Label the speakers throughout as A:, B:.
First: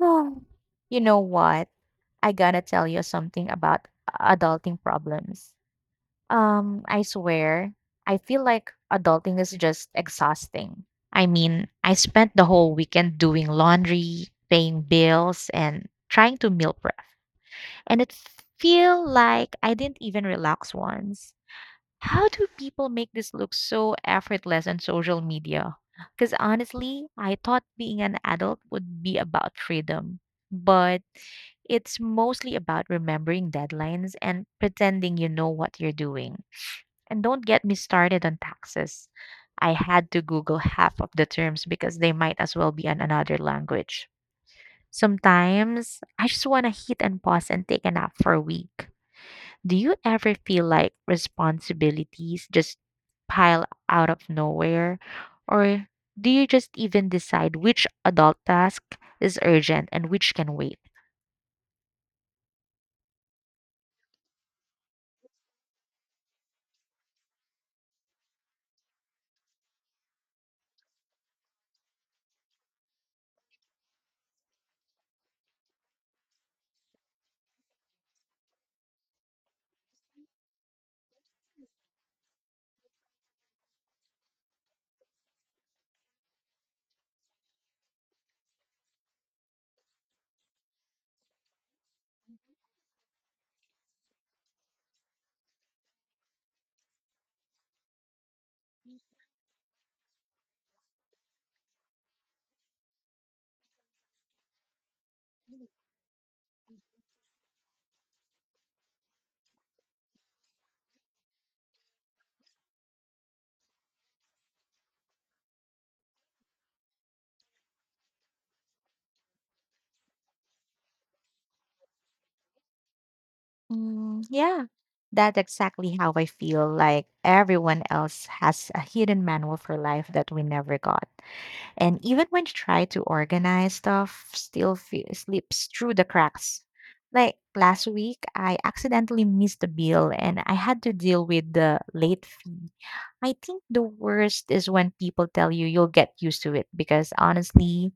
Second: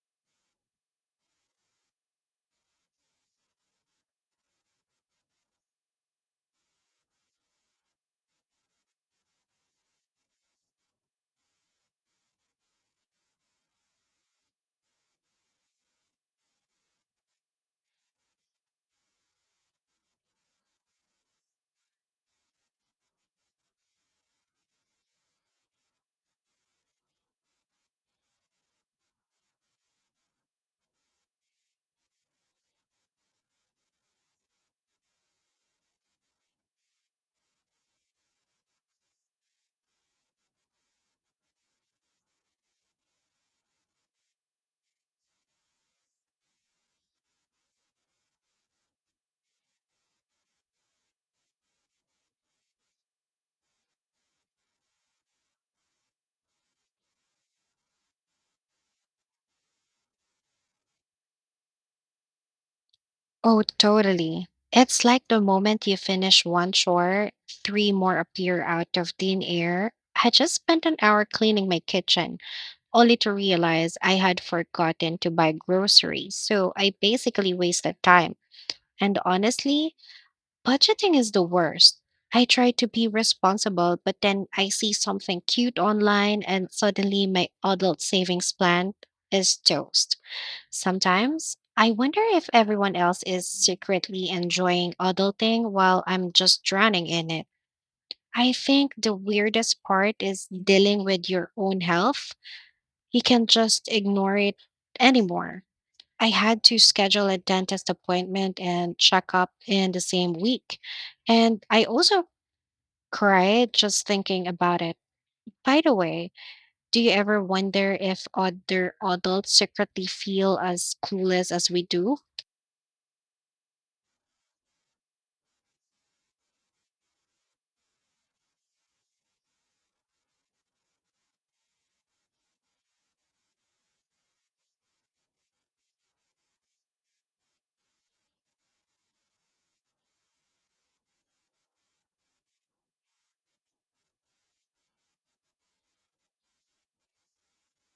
A: Oh, you know what? I gotta tell you something about adulting problems. I swear, I feel like adulting is just exhausting. I mean, I spent the whole weekend doing laundry, paying bills, and trying to meal prep. And it feel like I didn't even relax once. How do people make this look so effortless on social media? Because honestly, I thought being an adult would be about freedom, but it's mostly about remembering deadlines and pretending you know what you're doing. And don't get me started on taxes. I had to Google half of the terms because they might as well be in another language. Sometimes I just want to hit and pause and take a nap for a week. Do you ever feel like responsibilities just pile out of nowhere? Or do you just even decide which adult task is urgent and which can wait?
B: Oh, totally. It's like the moment you finish one chore, three more appear out of thin air. I just spent an hour cleaning my kitchen, only to realize I had forgotten to buy groceries. So I basically wasted time. And honestly, budgeting is the worst. I try to be responsible, but then I see something cute online, and suddenly my adult savings plan is toast. Sometimes I wonder if everyone else is secretly enjoying adulting while I'm just drowning in it. I think the weirdest part is dealing with your own health. You can just ignore it anymore. I had to schedule a dentist appointment and checkup in the same week. And I also cried just thinking about it. By the way, do you ever wonder if other adults secretly feel as clueless as we do?
A: Mm, yeah, that's exactly how I feel. Like everyone else has a hidden manual for life that we never got. And even when try to organize stuff, still slips through the cracks. Like last week, I accidentally missed a bill and I had to deal with the late fee. I think the worst is when people tell you you'll get used to it because honestly,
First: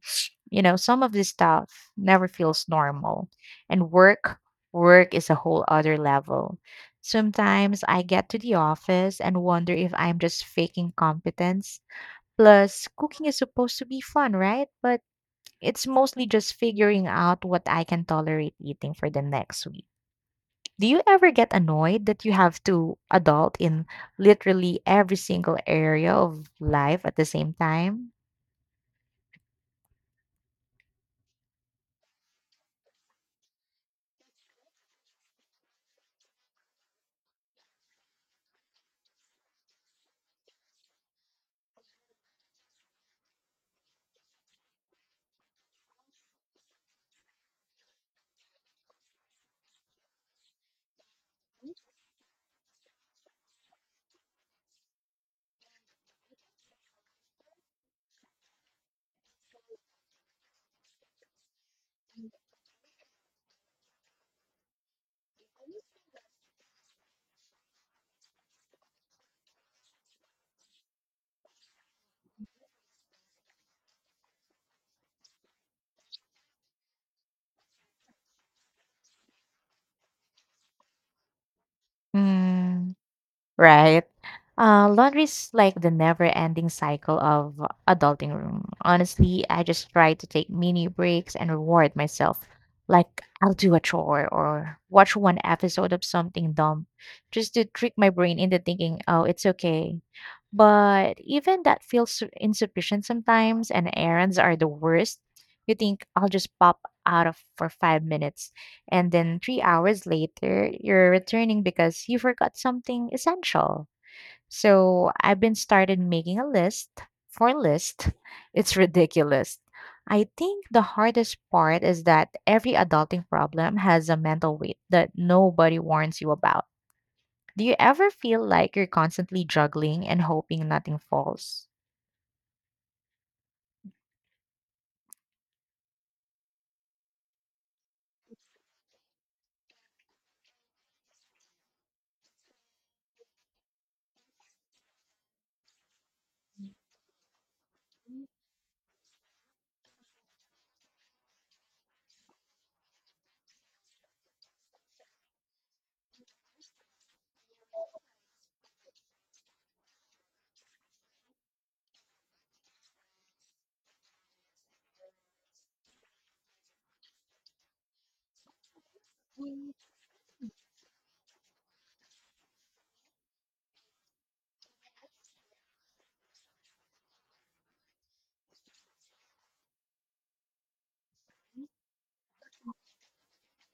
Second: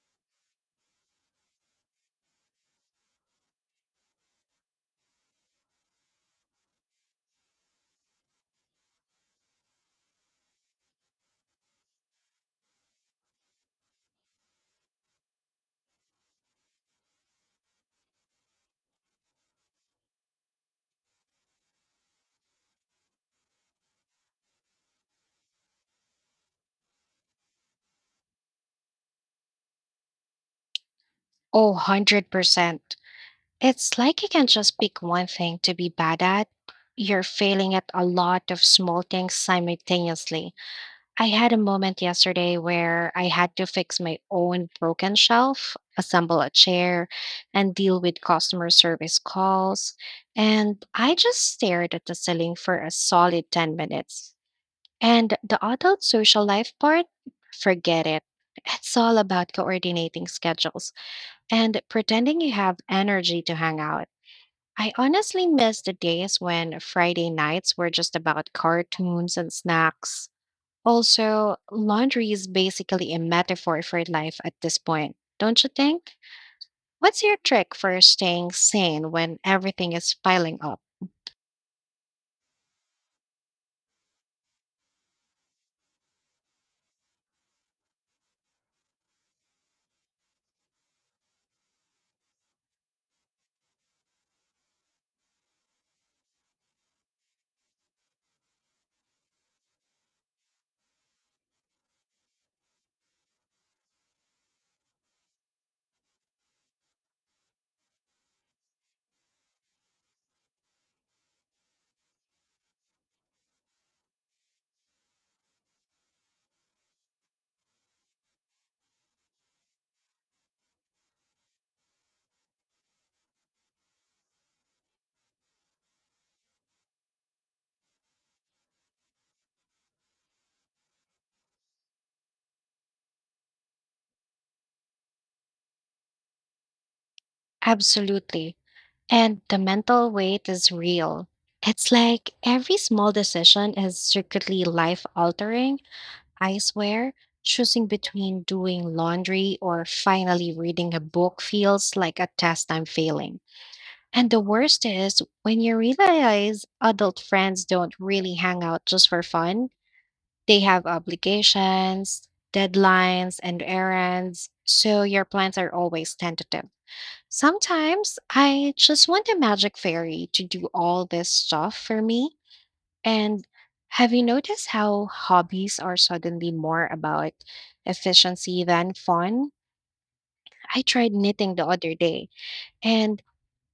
A: some of this stuff never feels normal. And work is a whole other level. Sometimes I get to the office and wonder if I'm just faking competence. Plus, cooking is supposed to be fun, right? But it's mostly just figuring out what I can tolerate eating for the next week. Do you ever get annoyed that you have to adult in literally every single area of life at the same time?
B: Oh, 100%. It's like you can just pick one thing to be bad at. You're failing at a lot of small things simultaneously. I had a moment yesterday where I had to fix my own broken shelf, assemble a chair, and deal with customer service calls. And I just stared at the ceiling for a solid 10 minutes. And the adult social life part, forget it. It's all about coordinating schedules and pretending you have energy to hang out. I honestly miss the days when Friday nights were just about cartoons and snacks. Also, laundry is basically a metaphor for life at this point, don't you think? What's your trick for staying sane when everything is piling up?
A: Mm. Right. Laundry's like the never-ending cycle of adulting room. Honestly, I just try to take mini breaks and reward myself. Like I'll do a chore or watch one episode of something dumb, just to trick my brain into thinking, "Oh, it's okay." But even that feels insufficient sometimes, and errands are the worst. You think I'll just pop out of for 5 minutes and then 3 hours later, you're returning because you forgot something essential. So I've been started making a list for list. It's ridiculous. I think the hardest part is that every adulting problem has a mental weight that nobody warns you about. Do you ever feel like you're constantly juggling and hoping nothing falls?
B: Absolutely. And the mental weight is real. It's like every small decision is secretly life altering. I swear, choosing between doing laundry or finally reading a book feels like a test I'm failing. And the worst is when you realize adult friends don't really hang out just for fun, they have obligations, deadlines, and errands, so your plans are always tentative. Sometimes I just want a magic fairy to do all this stuff for me, and have you noticed how hobbies are suddenly more about efficiency than fun? I tried knitting the other day, and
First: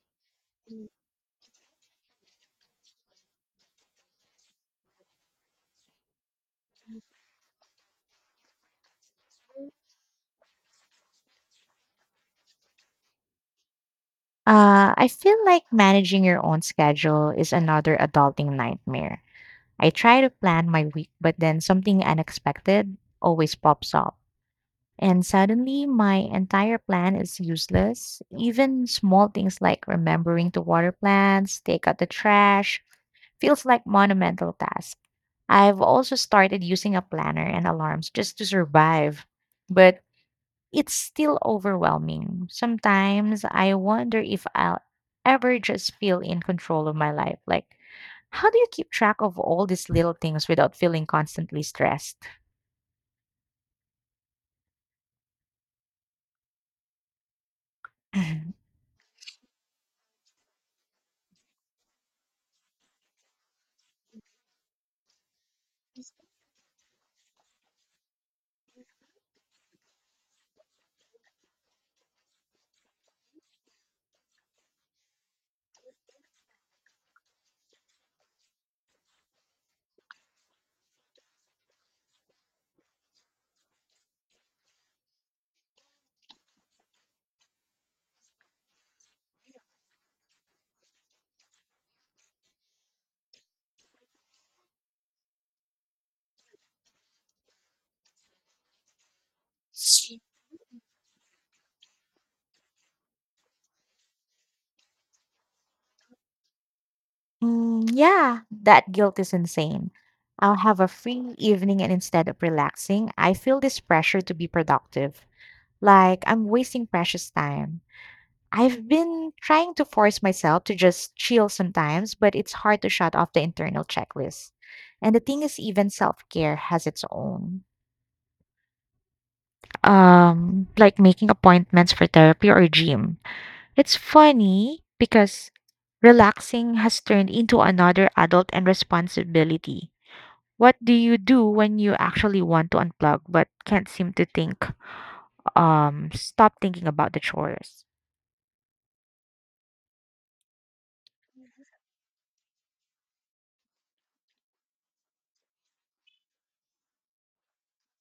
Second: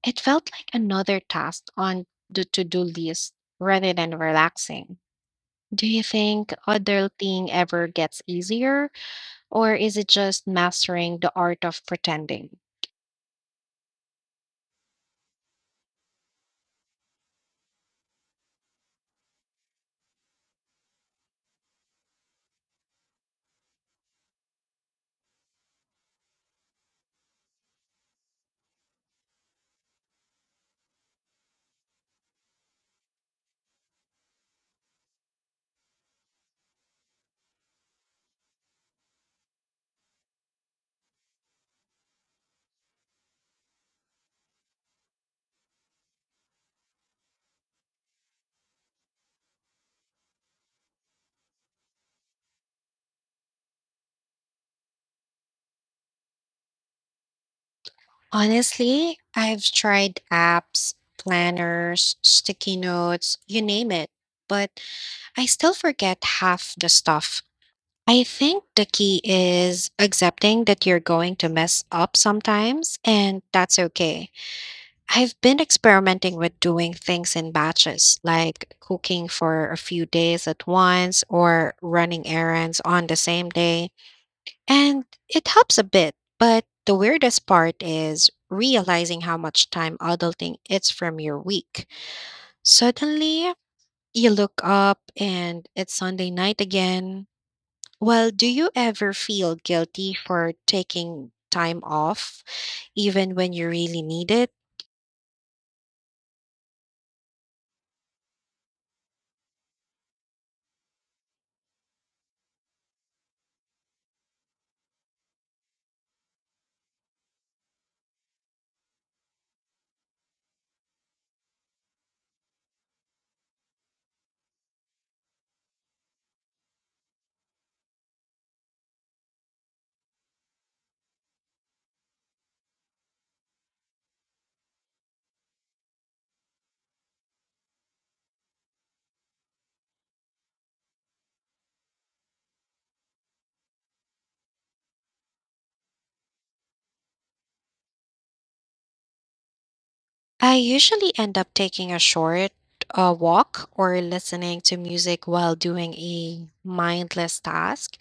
B: it felt like another task on the to do list rather than relaxing. Do you think adulting ever gets easier, or is it just mastering the art of pretending?
A: I feel like managing your own schedule is another adulting nightmare. I try to plan my week, but then something unexpected always pops up. And suddenly, my entire plan is useless. Even small things like remembering to water plants, take out the trash, feels like monumental task. I've also started using a planner and alarms just to survive, but it's still overwhelming. Sometimes I wonder if I'll ever just feel in control of my life. Like, how do you keep track of all these little things without feeling constantly stressed?
B: Honestly, I've tried apps, planners, sticky notes, you name it, but I still forget half the stuff. I think the key is accepting that you're going to mess up sometimes, and that's okay. I've been experimenting with doing things in batches, like cooking for a few days at once or running errands on the same day, and it helps a bit. But the weirdest part is realizing how much time adulting it's from your week. Suddenly, you look up and it's Sunday night again. Well, do you ever feel guilty for taking time off even when you really need it?
A: Mm, yeah, that guilt is insane. I'll have a free evening, and instead of relaxing, I feel this pressure to be productive. Like I'm wasting precious time. I've been trying to force myself to just chill sometimes, but it's hard to shut off the internal checklist. And the thing is, even self care has its own, like making appointments for therapy or gym. It's funny because relaxing has turned into another adult and responsibility. What do you do when you actually want to unplug but can't seem to think, stop thinking about the chores?
B: I usually end up taking a short walk or listening to music while doing a mindless task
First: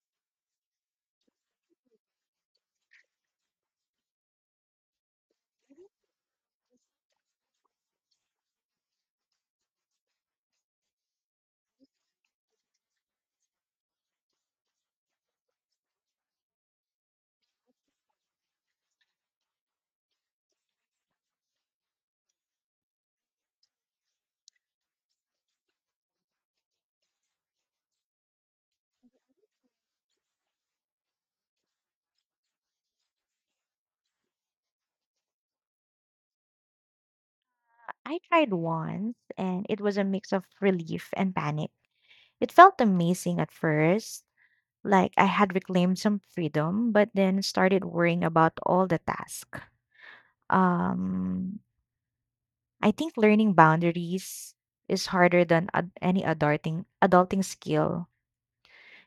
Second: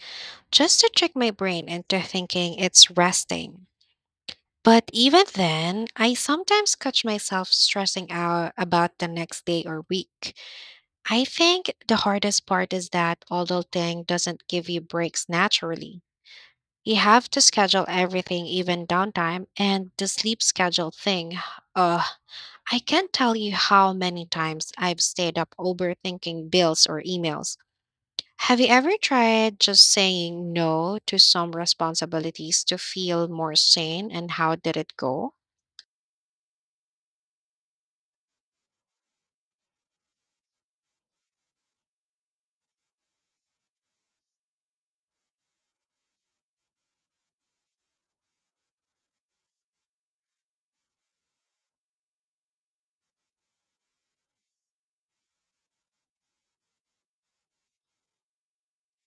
B: just to trick my brain into thinking it's resting. But even then, I sometimes catch myself stressing out about the next day or week. I think the hardest part is that although thing doesn't give you breaks naturally. You have to schedule everything, even downtime, and the sleep schedule thing. Uh, I can't tell you how many times I've stayed up overthinking bills or emails. Have you ever tried just saying no to some responsibilities to feel more sane, and how did it go?
A: I tried once and it was a mix of relief and panic. It felt amazing at first, like I had reclaimed some freedom, but then started worrying about all the tasks. Um I think learning boundaries is harder than any adulting skill.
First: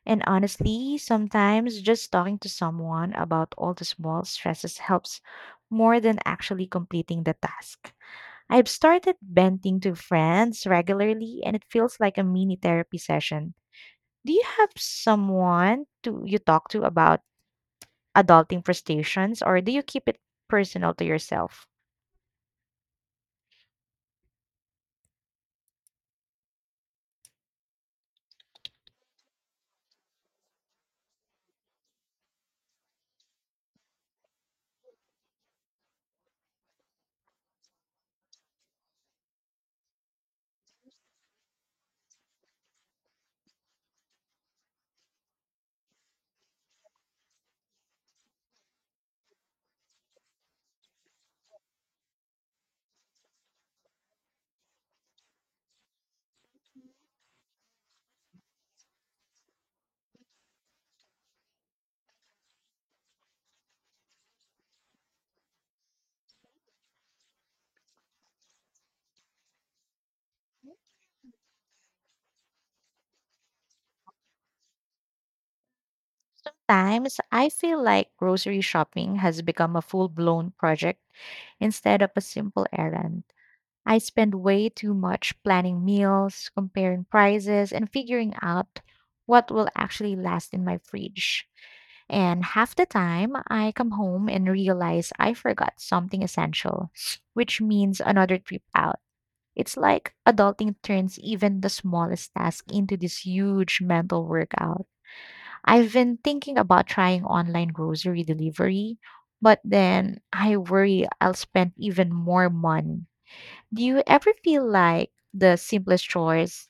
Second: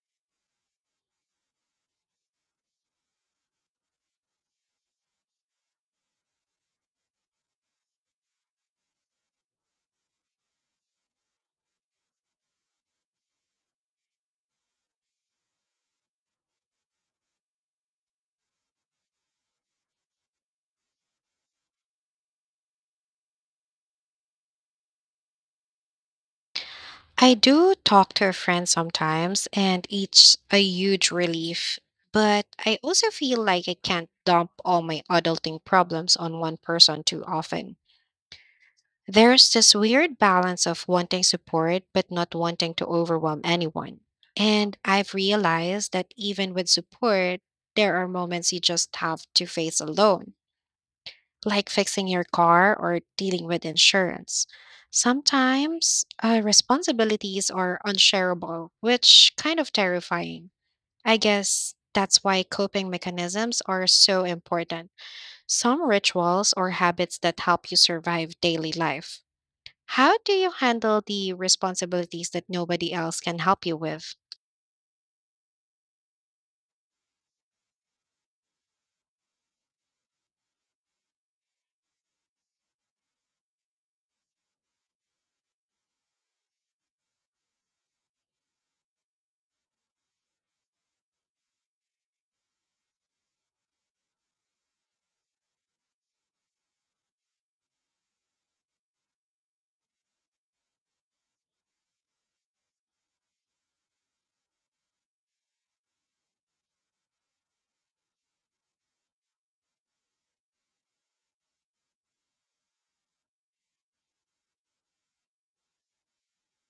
A: And honestly, sometimes just talking to someone about all the small stresses helps more than actually completing the task. I've started venting to friends regularly and it feels like a mini therapy session. Do you have someone to you talk to about adulting frustrations or do you keep it personal to yourself?
B: I do talk to a friend sometimes, and it's a huge relief. But I also feel like I can't dump all my adulting problems on one person too often. There's this weird balance of wanting support but not wanting to overwhelm anyone. And I've realized that even with support, there are moments you just have to face alone, like fixing your car or dealing with insurance. Sometimes responsibilities are unshareable, which kind of terrifying. I guess that's why coping mechanisms are so important. Some rituals or habits that help you survive daily life. How do you handle the responsibilities that nobody else can help you with?
A: Times, I feel like grocery shopping has become a full blown project instead of a simple errand. I spend way too much planning meals, comparing prices, and figuring out what will actually last in my fridge. And half the time, I come home and realize I forgot something essential, which means another trip out. It's like adulting turns even the smallest task into this huge mental workout. I've been thinking about trying online grocery delivery, but then I worry I'll spend even more money. Do you ever feel like the simplest chores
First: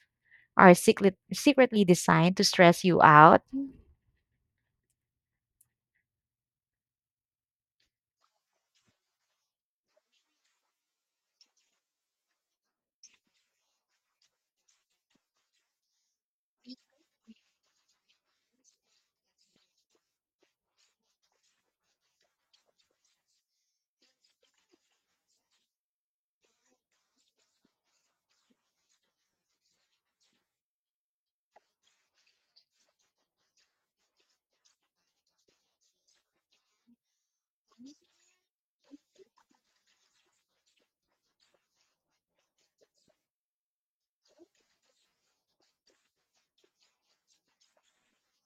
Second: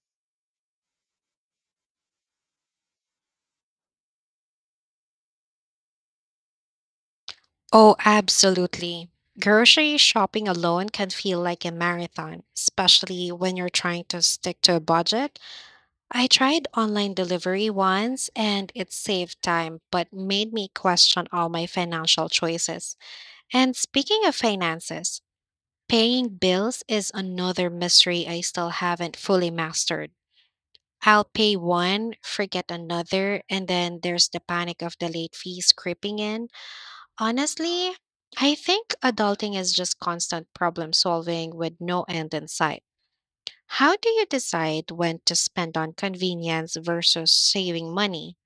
A: are secretly designed to stress you out?
B: Oh, absolutely. Grocery shopping alone can feel like a marathon, especially when you're trying to stick to a budget. I tried online delivery once, and it saved time, but made me question all my financial choices. And speaking of finances, paying bills is another mystery I still haven't fully mastered. I'll pay one, forget another, and then there's the panic of the late fees creeping in. Honestly, I think adulting is just constant problem solving with no end in sight. How do you decide when to spend on convenience versus saving money?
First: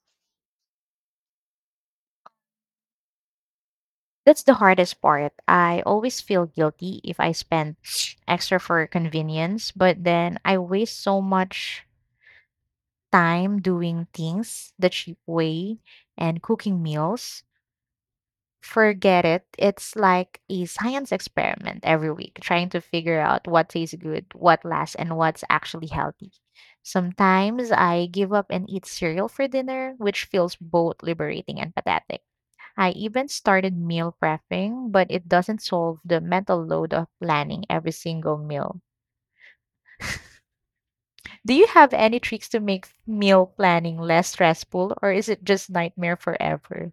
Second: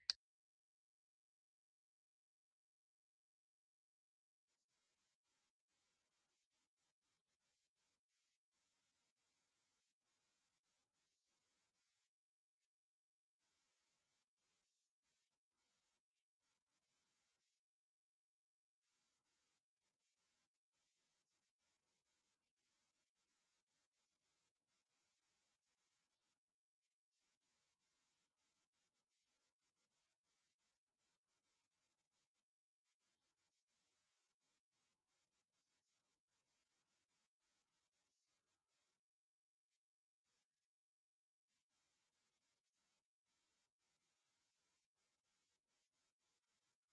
A: That's the hardest part. I always feel guilty if I spend extra for convenience, but then I waste so much time doing things the cheap way and cooking meals. Forget it. It's like a science experiment every week, trying to figure out what tastes good, what lasts, and what's actually healthy. Sometimes I give up and eat cereal for dinner, which feels both liberating and pathetic. I even started meal prepping, but it doesn't solve the mental load of planning every single meal. Do you have any tricks to make meal planning less stressful, or is it just nightmare forever?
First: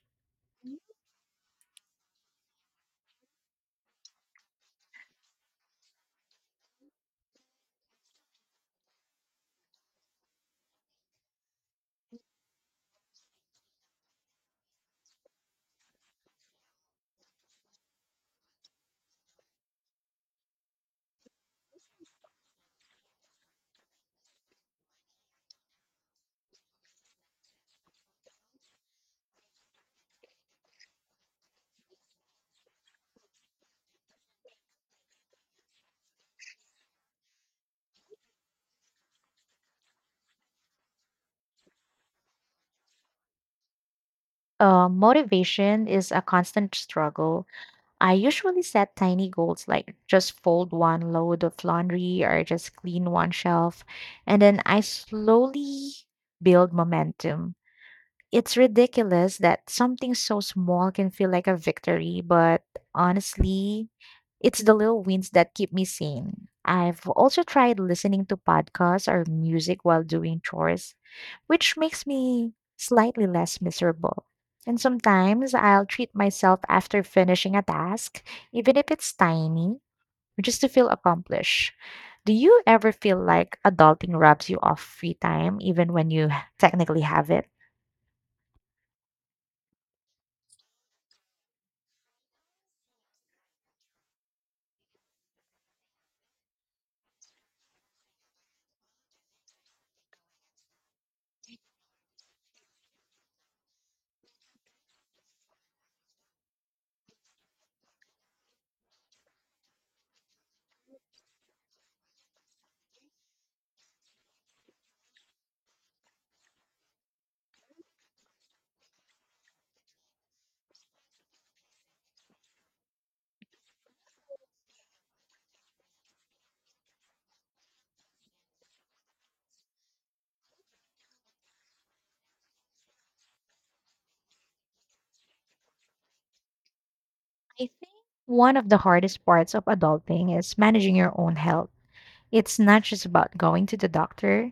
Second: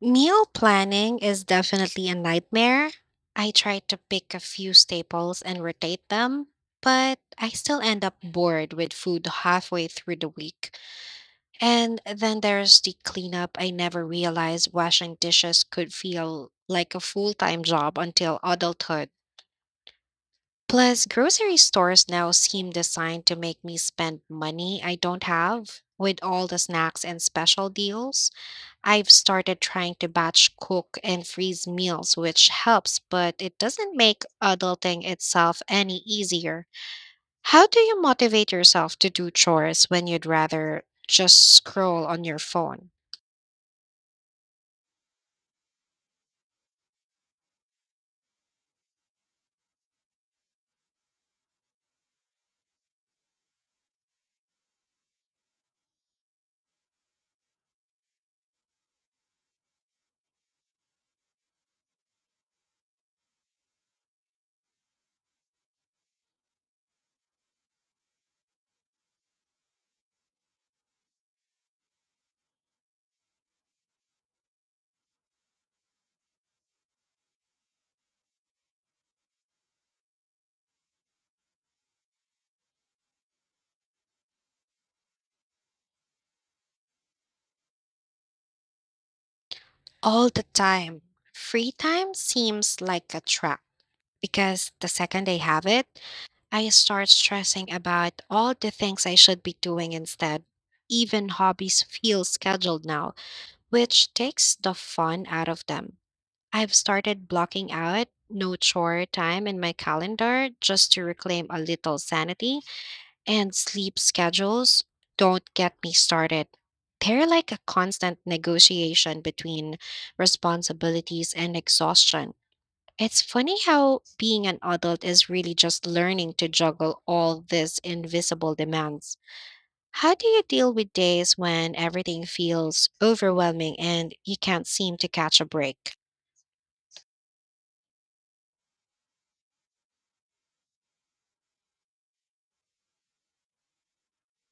B: Meal planning is definitely a nightmare. I try to pick a few staples and rotate them, but I still end up bored with food halfway through the week. And then there's the cleanup. I never realized washing dishes could feel like a full time job until adulthood. Plus, grocery stores now seem designed to make me spend money I don't have with all the snacks and special deals. I've started trying to batch cook and freeze meals, which helps, but it doesn't make adulting itself any easier. How do you motivate yourself to do chores when you'd rather just scroll on your phone?
A: Motivation is a constant struggle. I usually set tiny goals like just fold one load of laundry or just clean one shelf. And then I slowly build momentum. It's ridiculous that something so small can feel like a victory, but honestly, it's the little wins that keep me sane. I've also tried listening to podcasts or music while doing chores, which makes me slightly less miserable. And sometimes I'll treat myself after finishing a task, even if it's tiny, just to feel accomplished. Do you ever feel like adulting robs you of free time, even when you technically have it?
B: All the time. Free time seems like a trap because the second I have it, I start stressing about all the things I should be doing instead. Even hobbies feel scheduled now, which takes the fun out of them. I've started blocking out no chore time in my calendar just to reclaim a little sanity. And sleep schedules, don't get me started. They're like a constant negotiation between responsibilities and exhaustion. It's funny how being an adult is really just learning to juggle all these invisible demands. How do you deal with days when everything feels overwhelming and you can't seem to catch a break?
A: I think one of the hardest parts of adulting is managing your own health. It's not just about going to the doctor,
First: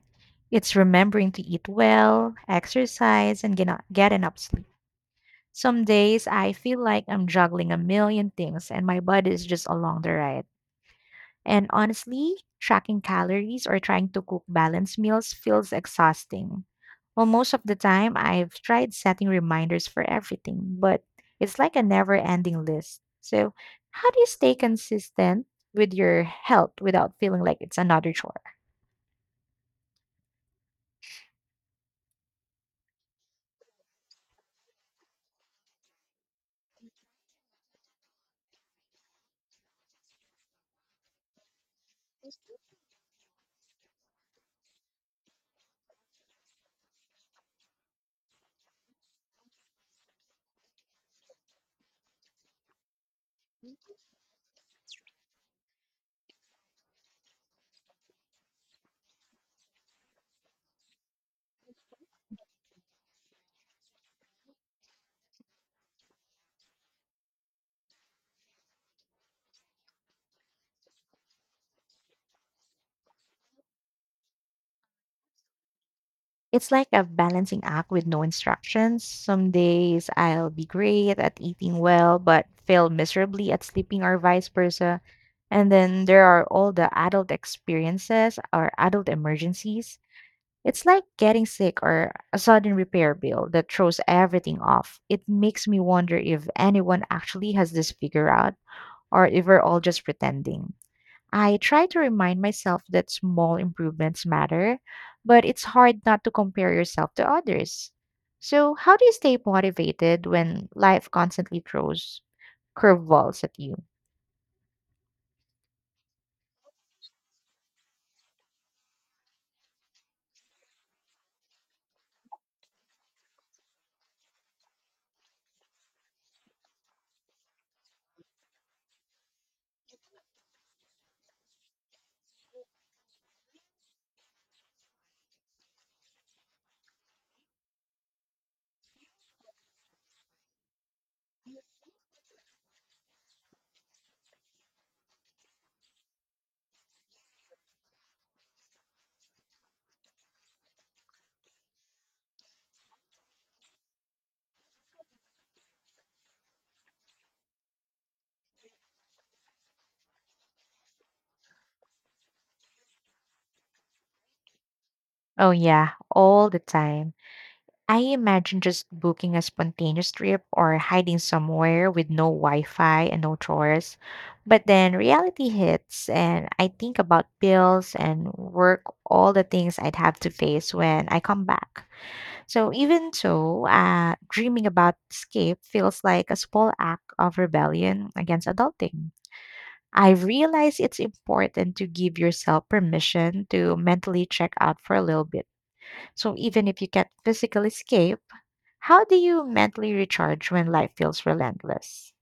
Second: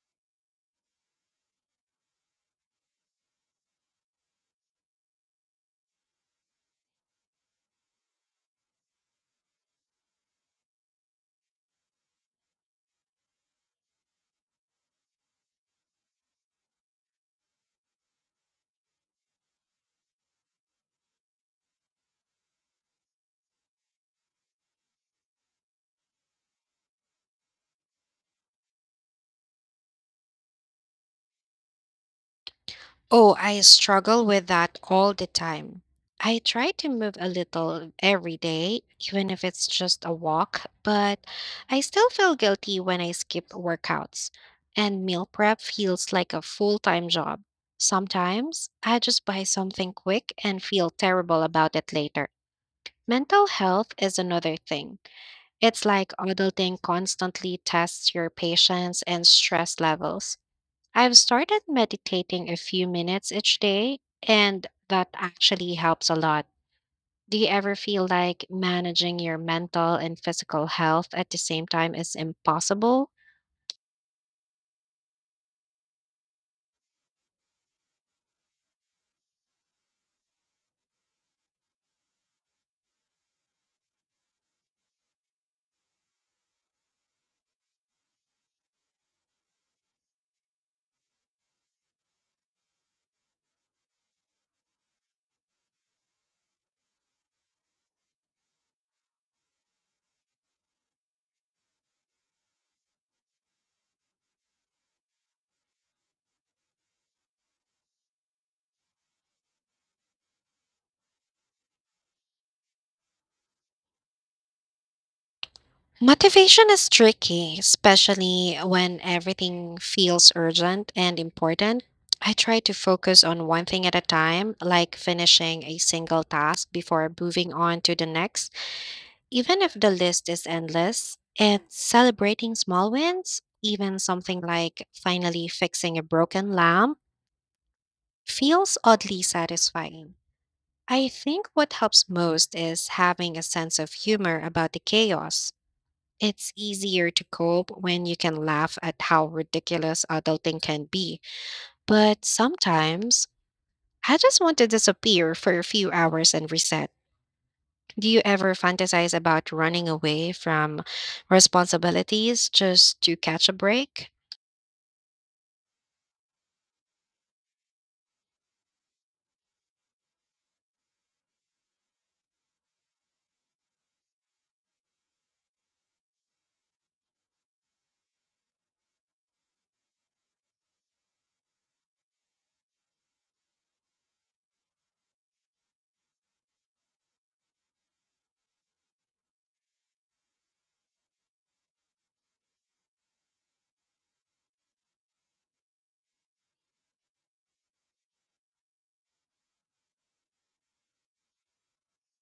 A: it's remembering to eat well, exercise, and get enough sleep. Some days I feel like I'm juggling a million things and my body is just along the ride. And honestly, tracking calories or trying to cook balanced meals feels exhausting. Well, most of the time, I've tried setting reminders for everything, but it's like a never ending list. So, how do you stay consistent with your health without feeling like it's another chore?
B: Oh, I struggle with that all the time. I try to move a little every day, even if it's just a walk, but I still feel guilty when I skip workouts. And meal prep feels like a full time job. Sometimes I just buy something quick and feel terrible about it later. Mental health is another thing. It's like adulting constantly tests your patience and stress levels. I've started meditating a few minutes each day, and that actually helps a lot. Do you ever feel like managing your mental and physical health at the same time is impossible?
A: It's like a balancing act with no instructions. Some days I'll be great at eating well, but fail miserably at sleeping, or vice versa. And then there are all the adult experiences or adult emergencies. It's like getting sick or a sudden repair bill that throws everything off. It makes me wonder if anyone actually has this figured out or if we're all just pretending. I try to remind myself that small improvements matter, but it's hard not to compare yourself to others. So, how do you stay motivated when life constantly throws curveballs at you?
B: Motivation is tricky, especially when everything feels urgent and important. I try to focus on one thing at a time, like finishing a single task before moving on to the next. Even if the list is endless, it's celebrating small wins, even something like finally fixing a broken lamp, feels oddly satisfying. I think what helps most is having a sense of humor about the chaos. It's easier to cope when you can laugh at how ridiculous adulting can be, but sometimes I just want to disappear for a few hours and reset. Do you ever fantasize about running away from responsibilities just to catch a break?
A: Oh, yeah, all the time. I imagine just booking a spontaneous trip or hiding somewhere with no Wi Fi and no chores. But then reality hits, and I think about bills and work, all the things I'd have to face when I come back. So even so, dreaming about escape feels like a small act of rebellion against adulting. I realize it's important to give yourself permission to mentally check out for a little bit. So even if you can't physically escape, how do you mentally recharge when life feels relentless?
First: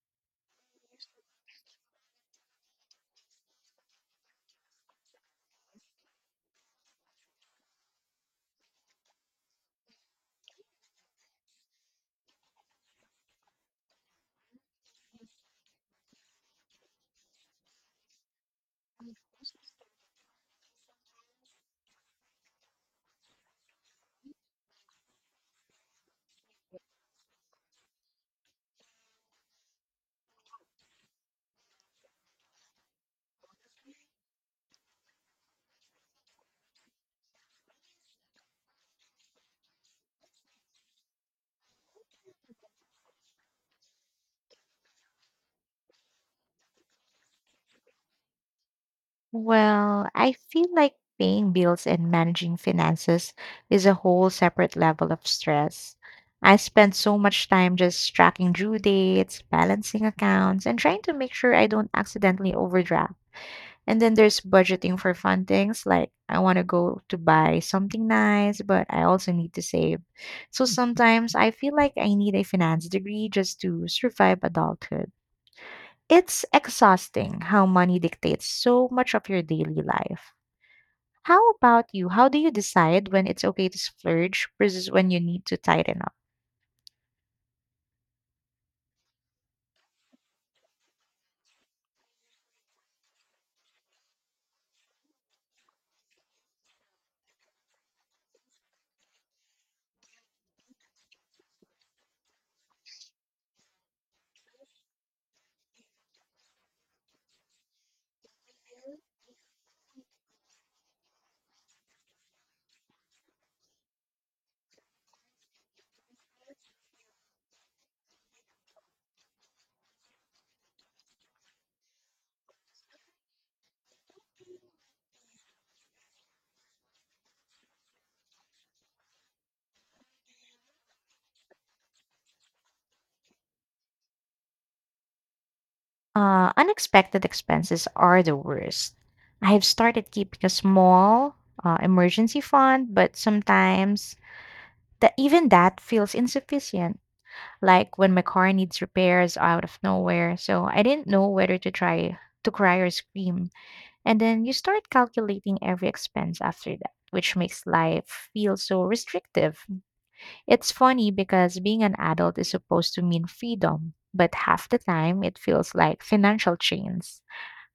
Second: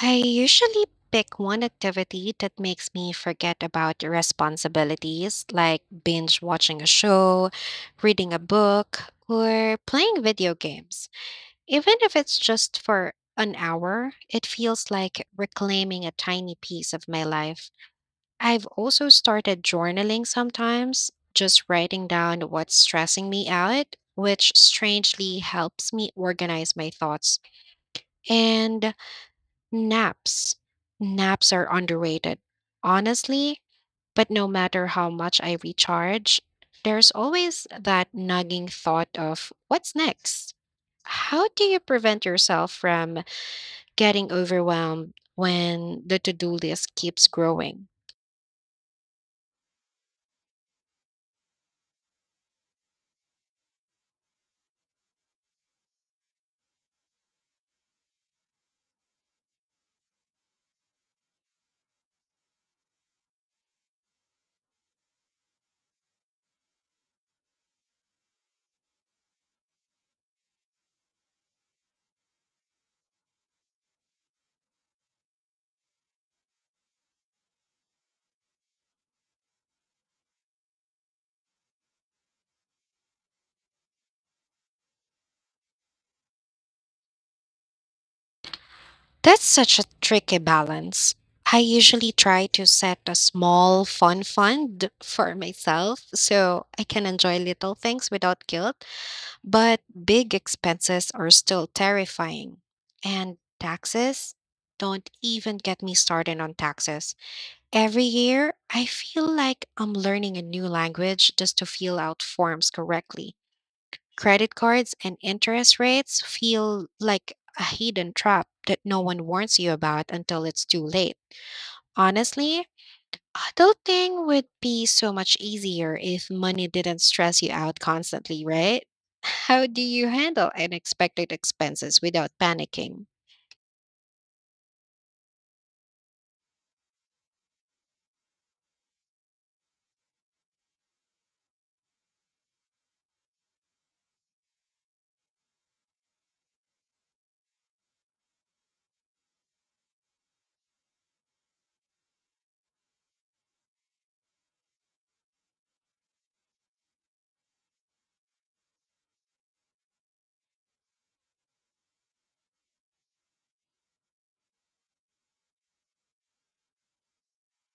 B: I usually pick one activity that makes me forget about responsibilities, like binge watching a show, reading a book, or playing video games. Even if it's just for an hour, it feels like reclaiming a tiny piece of my life. I've also started journaling sometimes, just writing down what's stressing me out, which strangely helps me organize my thoughts. And naps. Naps are underrated, honestly, but no matter how much I recharge, there's always that nagging thought of what's next? How do you prevent yourself from getting overwhelmed when the to do list keeps growing?
A: Well, I feel like paying bills and managing finances is a whole separate level of stress. I spend so much time just tracking due dates, balancing accounts, and trying to make sure I don't accidentally overdraft. And then there's budgeting for fun things like I want to go to buy something nice, but I also need to save. So sometimes I feel like I need a finance degree just to survive adulthood. It's exhausting how money dictates so much of your daily life. How about you? How do you decide when it's okay to splurge versus when you need to tighten up?
B: That's such a tricky balance. I usually try to set a small fun fund for myself so I can enjoy little things without guilt, but big expenses are still terrifying. And taxes? Don't even get me started on taxes. Every year, I feel like I'm learning a new language just to fill out forms correctly. Credit cards and interest rates feel like a hidden trap that no one warns you about until it's too late. Honestly, adulting would be so much easier if money didn't stress you out constantly, right? How do you handle unexpected expenses without panicking?
A: Unexpected expenses are the worst. I have started keeping a small emergency fund, but sometimes that even that feels insufficient. Like when my car needs repairs out of nowhere, so I didn't know whether to try to cry or scream. And then you start calculating every expense after that, which makes life feel so restrictive. It's funny because being an adult is supposed to mean freedom, but half the time it feels like financial chains.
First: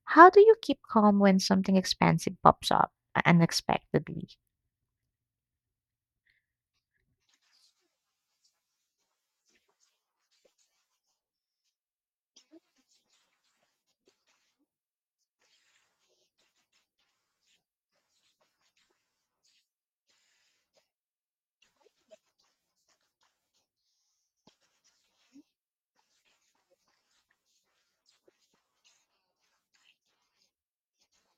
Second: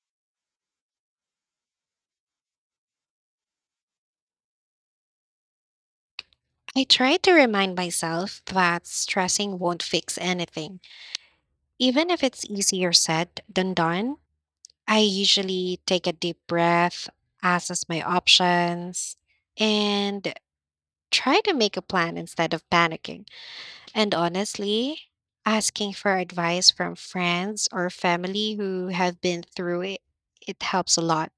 A: How do you keep calm when something expensive pops up unexpectedly?
B: I try to remind myself that stressing won't fix anything, even if it's easier said than done. I usually take a deep breath, assess my options, and try to make a plan instead of panicking. And honestly, asking for advice from friends or family who have been through it, it helps a lot.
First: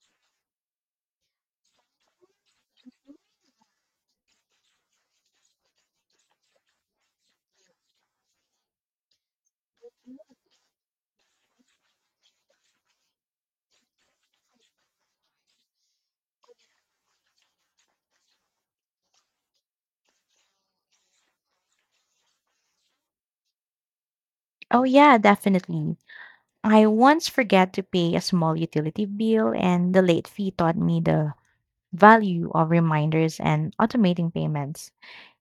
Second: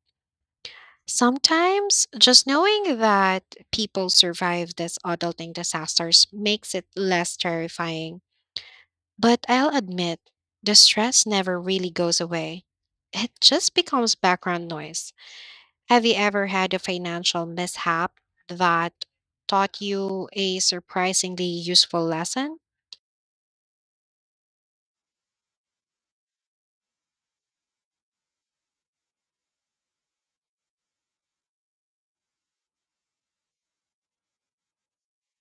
B: Sometimes just knowing that people survive these adulting disasters makes it less terrifying. But I'll admit, the stress never really goes away. It just becomes background noise. Have you ever had a financial mishap that taught you a surprisingly useful lesson?
A: Oh, yeah, definitely. I once forget to pay a small utility bill, and the late fee taught me the value of reminders and automating payments.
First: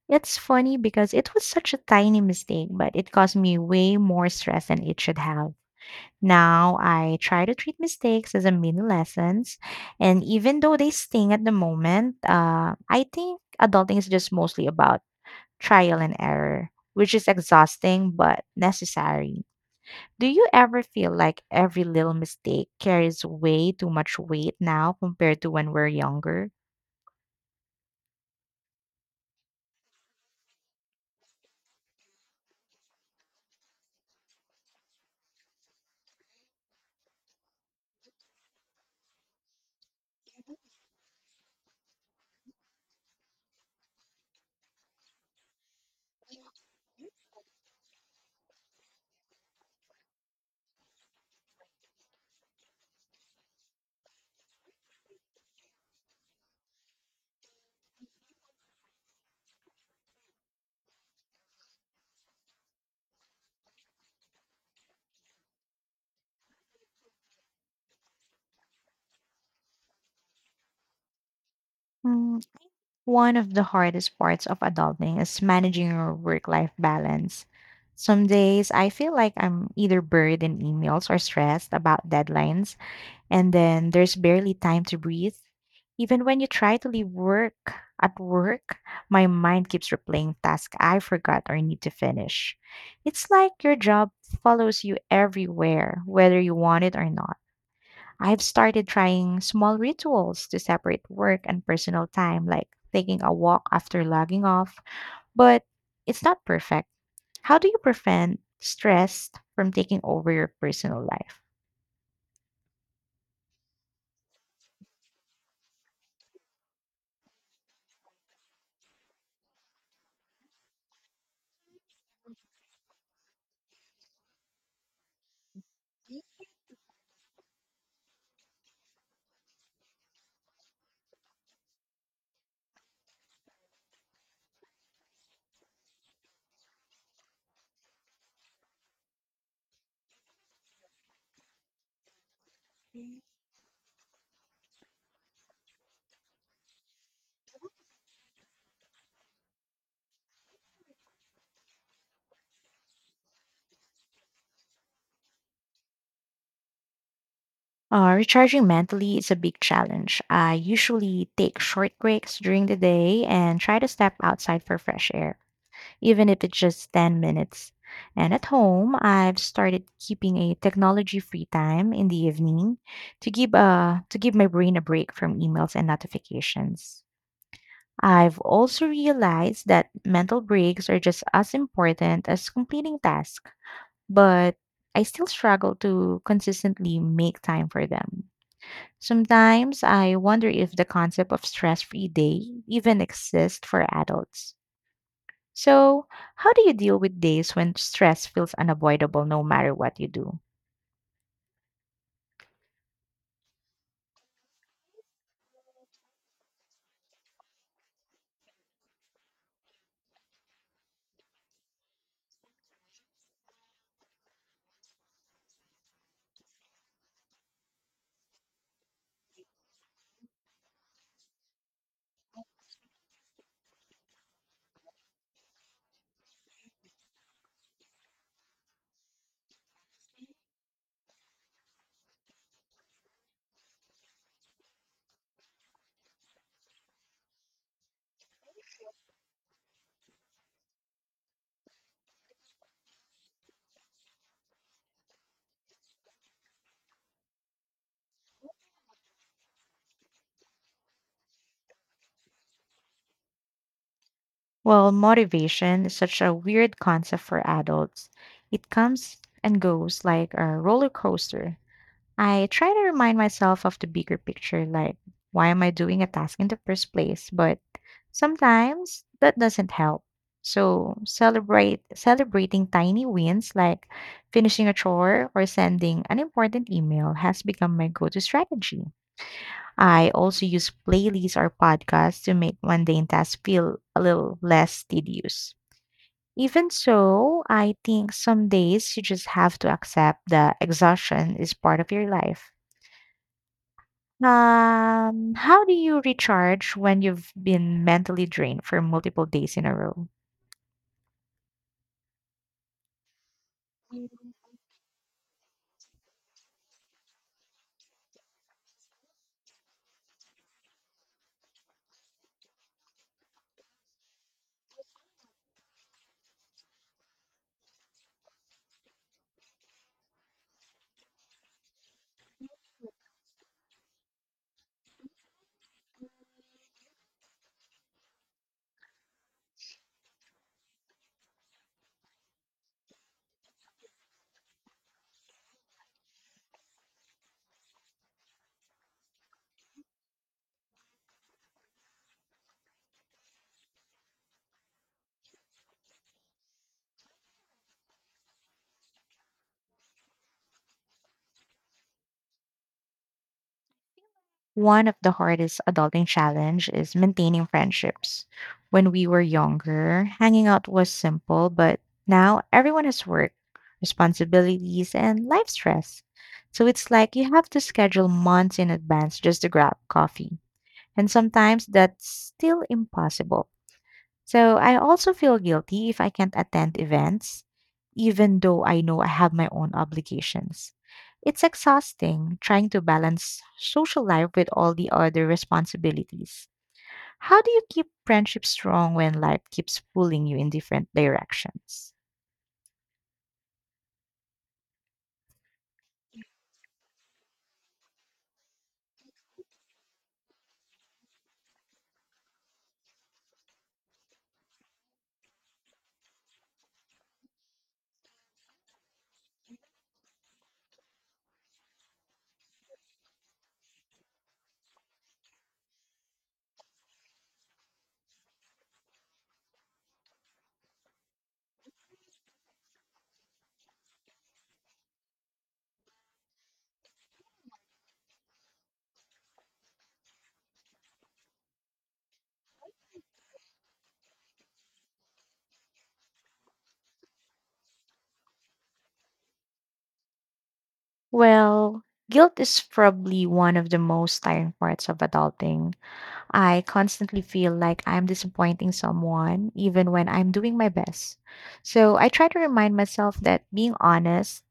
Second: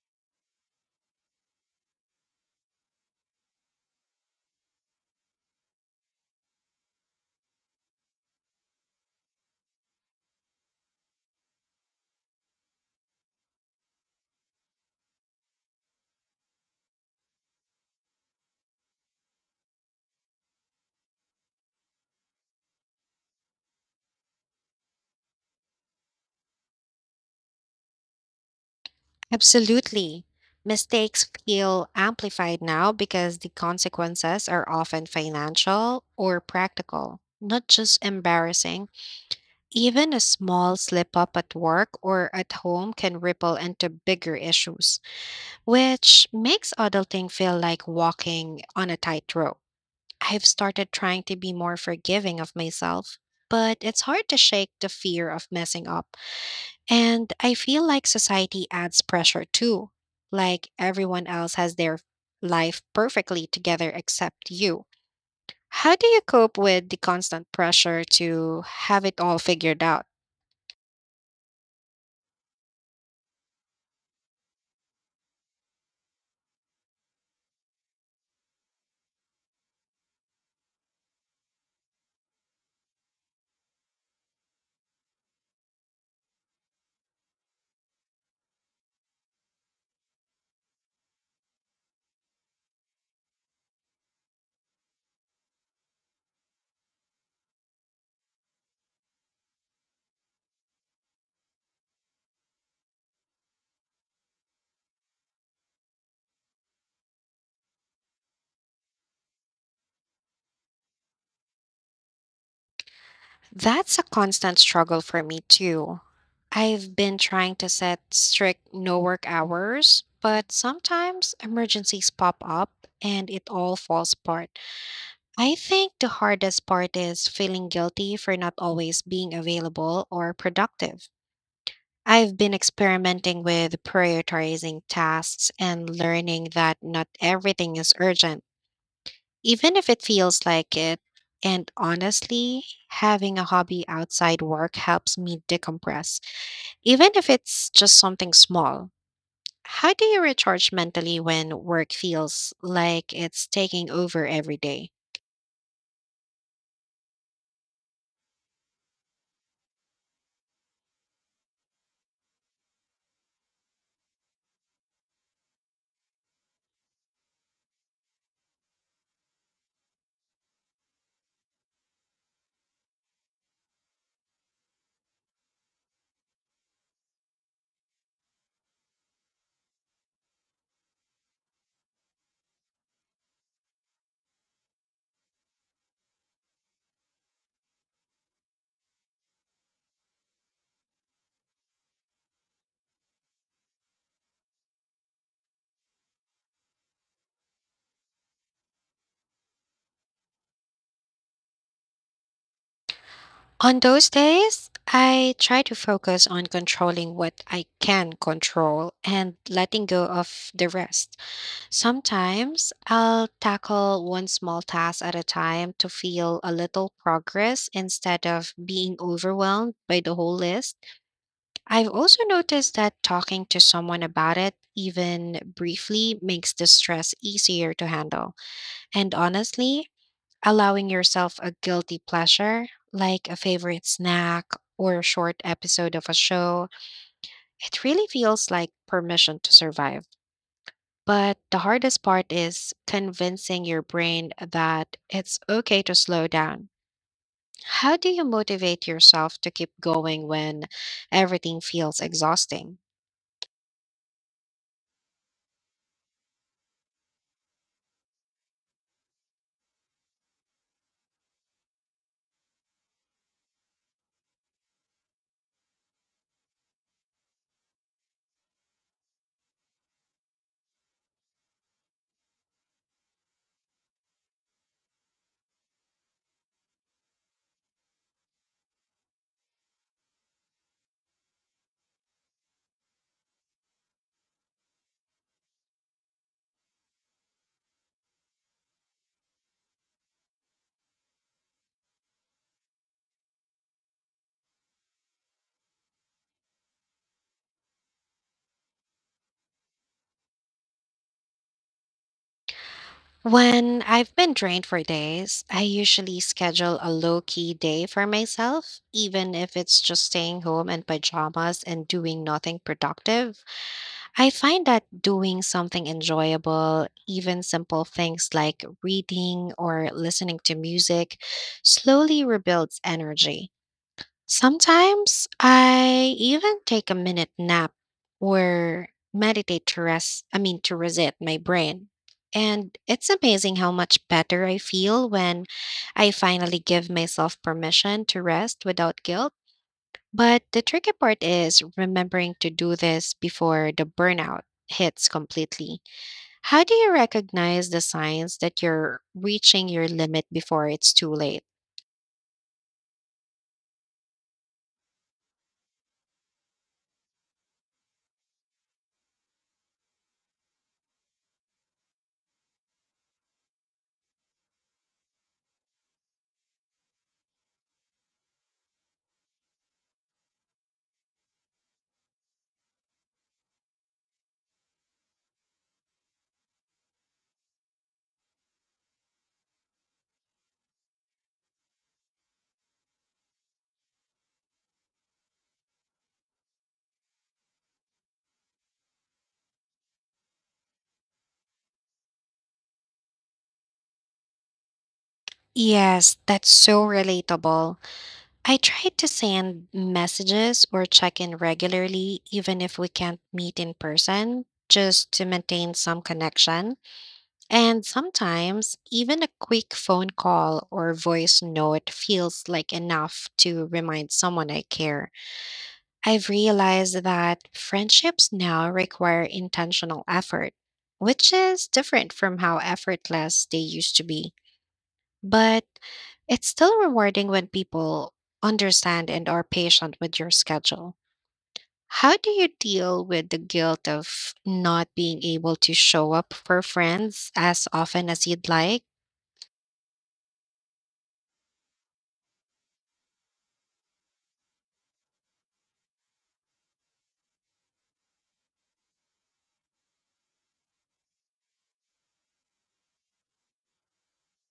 A: It's funny because it was such a tiny mistake, but it caused me way more stress than it should have. Now I try to treat mistakes as a mini lessons, and even though they sting at the moment, I think adulting is just mostly about trial and error, which is exhausting but necessary. Do you ever feel like every little mistake carries way too much weight now compared to when we're younger?
B: Absolutely. Mistakes feel amplified now because the consequences are often financial or practical, not just embarrassing. Even a small slip up at work or at home can ripple into bigger issues, which makes adulting feel like walking on a tightrope. I've started trying to be more forgiving of myself, but it's hard to shake the fear of messing up. And I feel like society adds pressure too, like everyone else has their life perfectly together except you. How do you cope with the constant pressure to have it all figured out?
A: One of the hardest parts of adulting is managing your work life balance. Some days I feel like I'm either buried in emails or stressed about deadlines, and then there's barely time to breathe. Even when you try to leave work at work, my mind keeps replaying tasks I forgot or need to finish. It's like your job follows you everywhere, whether you want it or not. I've started trying small rituals to separate work and personal time, like taking a walk after logging off, but it's not perfect. How do you prevent stress from taking over your personal life?
B: That's a constant struggle for me too. I've been trying to set strict no work hours, but sometimes emergencies pop up and it all falls apart. I think the hardest part is feeling guilty for not always being available or productive. I've been experimenting with prioritizing tasks and learning that not everything is urgent, even if it feels like it. And honestly, having a hobby outside work helps me decompress, even if it's just something small. How do you recharge mentally when work feels like it's taking over every day?
A: Recharging mentally is a big challenge. I usually take short breaks during the day and try to step outside for fresh air, even if it's just 10 minutes. And at home, I've started keeping a technology-free time in the evening to give my brain a break from emails and notifications. I've also realized that mental breaks are just as important as completing tasks, but I still struggle to consistently make time for them. Sometimes I wonder if the concept of stress free day even exists for adults. So, how do you deal with days when stress feels unavoidable no matter what you do?
B: On those days, I try to focus on controlling what I can control and letting go of the rest. Sometimes I'll tackle one small task at a time to feel a little progress instead of being overwhelmed by the whole list. I've also noticed that talking to someone about it, even briefly, makes the stress easier to handle. And honestly, allowing yourself a guilty pleasure, like a favorite snack or a short episode of a show, it really feels like permission to survive. But the hardest part is convincing your brain that it's okay to slow down. How do you motivate yourself to keep going when everything feels exhausting?
A: Well, motivation is such a weird concept for adults. It comes and goes like a roller coaster. I try to remind myself of the bigger picture, like, why am I doing a task in the first place? But sometimes that doesn't help. So, celebrate celebrating tiny wins like finishing a chore or sending an important email has become my go-to strategy. I also use playlists or podcasts to make mundane tasks feel a little less tedious. Even so, I think some days you just have to accept that exhaustion is part of your life. How do you recharge when you've been mentally drained for multiple days in a row?
B: When I've been drained for days, I usually schedule a low key day for myself, even if it's just staying home in pajamas and doing nothing productive. I find that doing something enjoyable, even simple things like reading or listening to music, slowly rebuilds energy. Sometimes I even take a minute nap or meditate to rest, I mean, to reset my brain. And it's amazing how much better I feel when I finally give myself permission to rest without guilt. But the tricky part is remembering to do this before the burnout hits completely. How do you recognize the signs that you're reaching your limit before it's too late?
A: One of the hardest adulting challenge is maintaining friendships. When we were younger, hanging out was simple, but now everyone has work, responsibilities, and life stress. So it's like you have to schedule months in advance just to grab coffee. And sometimes that's still impossible. So I also feel guilty if I can't attend events, even though I know I have my own obligations. It's exhausting trying to balance social life with all the other responsibilities. How do you keep friendships strong when life keeps pulling you in different directions?
B: Yes, that's so relatable. I try to send messages or check in regularly, even if we can't meet in person, just to maintain some connection. And sometimes, even a quick phone call or voice note feels like enough to remind someone I care. I've realized that friendships now require intentional effort, which is different from how effortless they used to be. But it's still rewarding when people understand and are patient with your schedule. How do you deal with the guilt of not being able to show up for friends as often as you'd like?
A: Well, guilt is probably one of the most tiring parts of adulting. I constantly feel like I'm disappointing someone, even when I'm doing my best. So I try to remind myself that being honest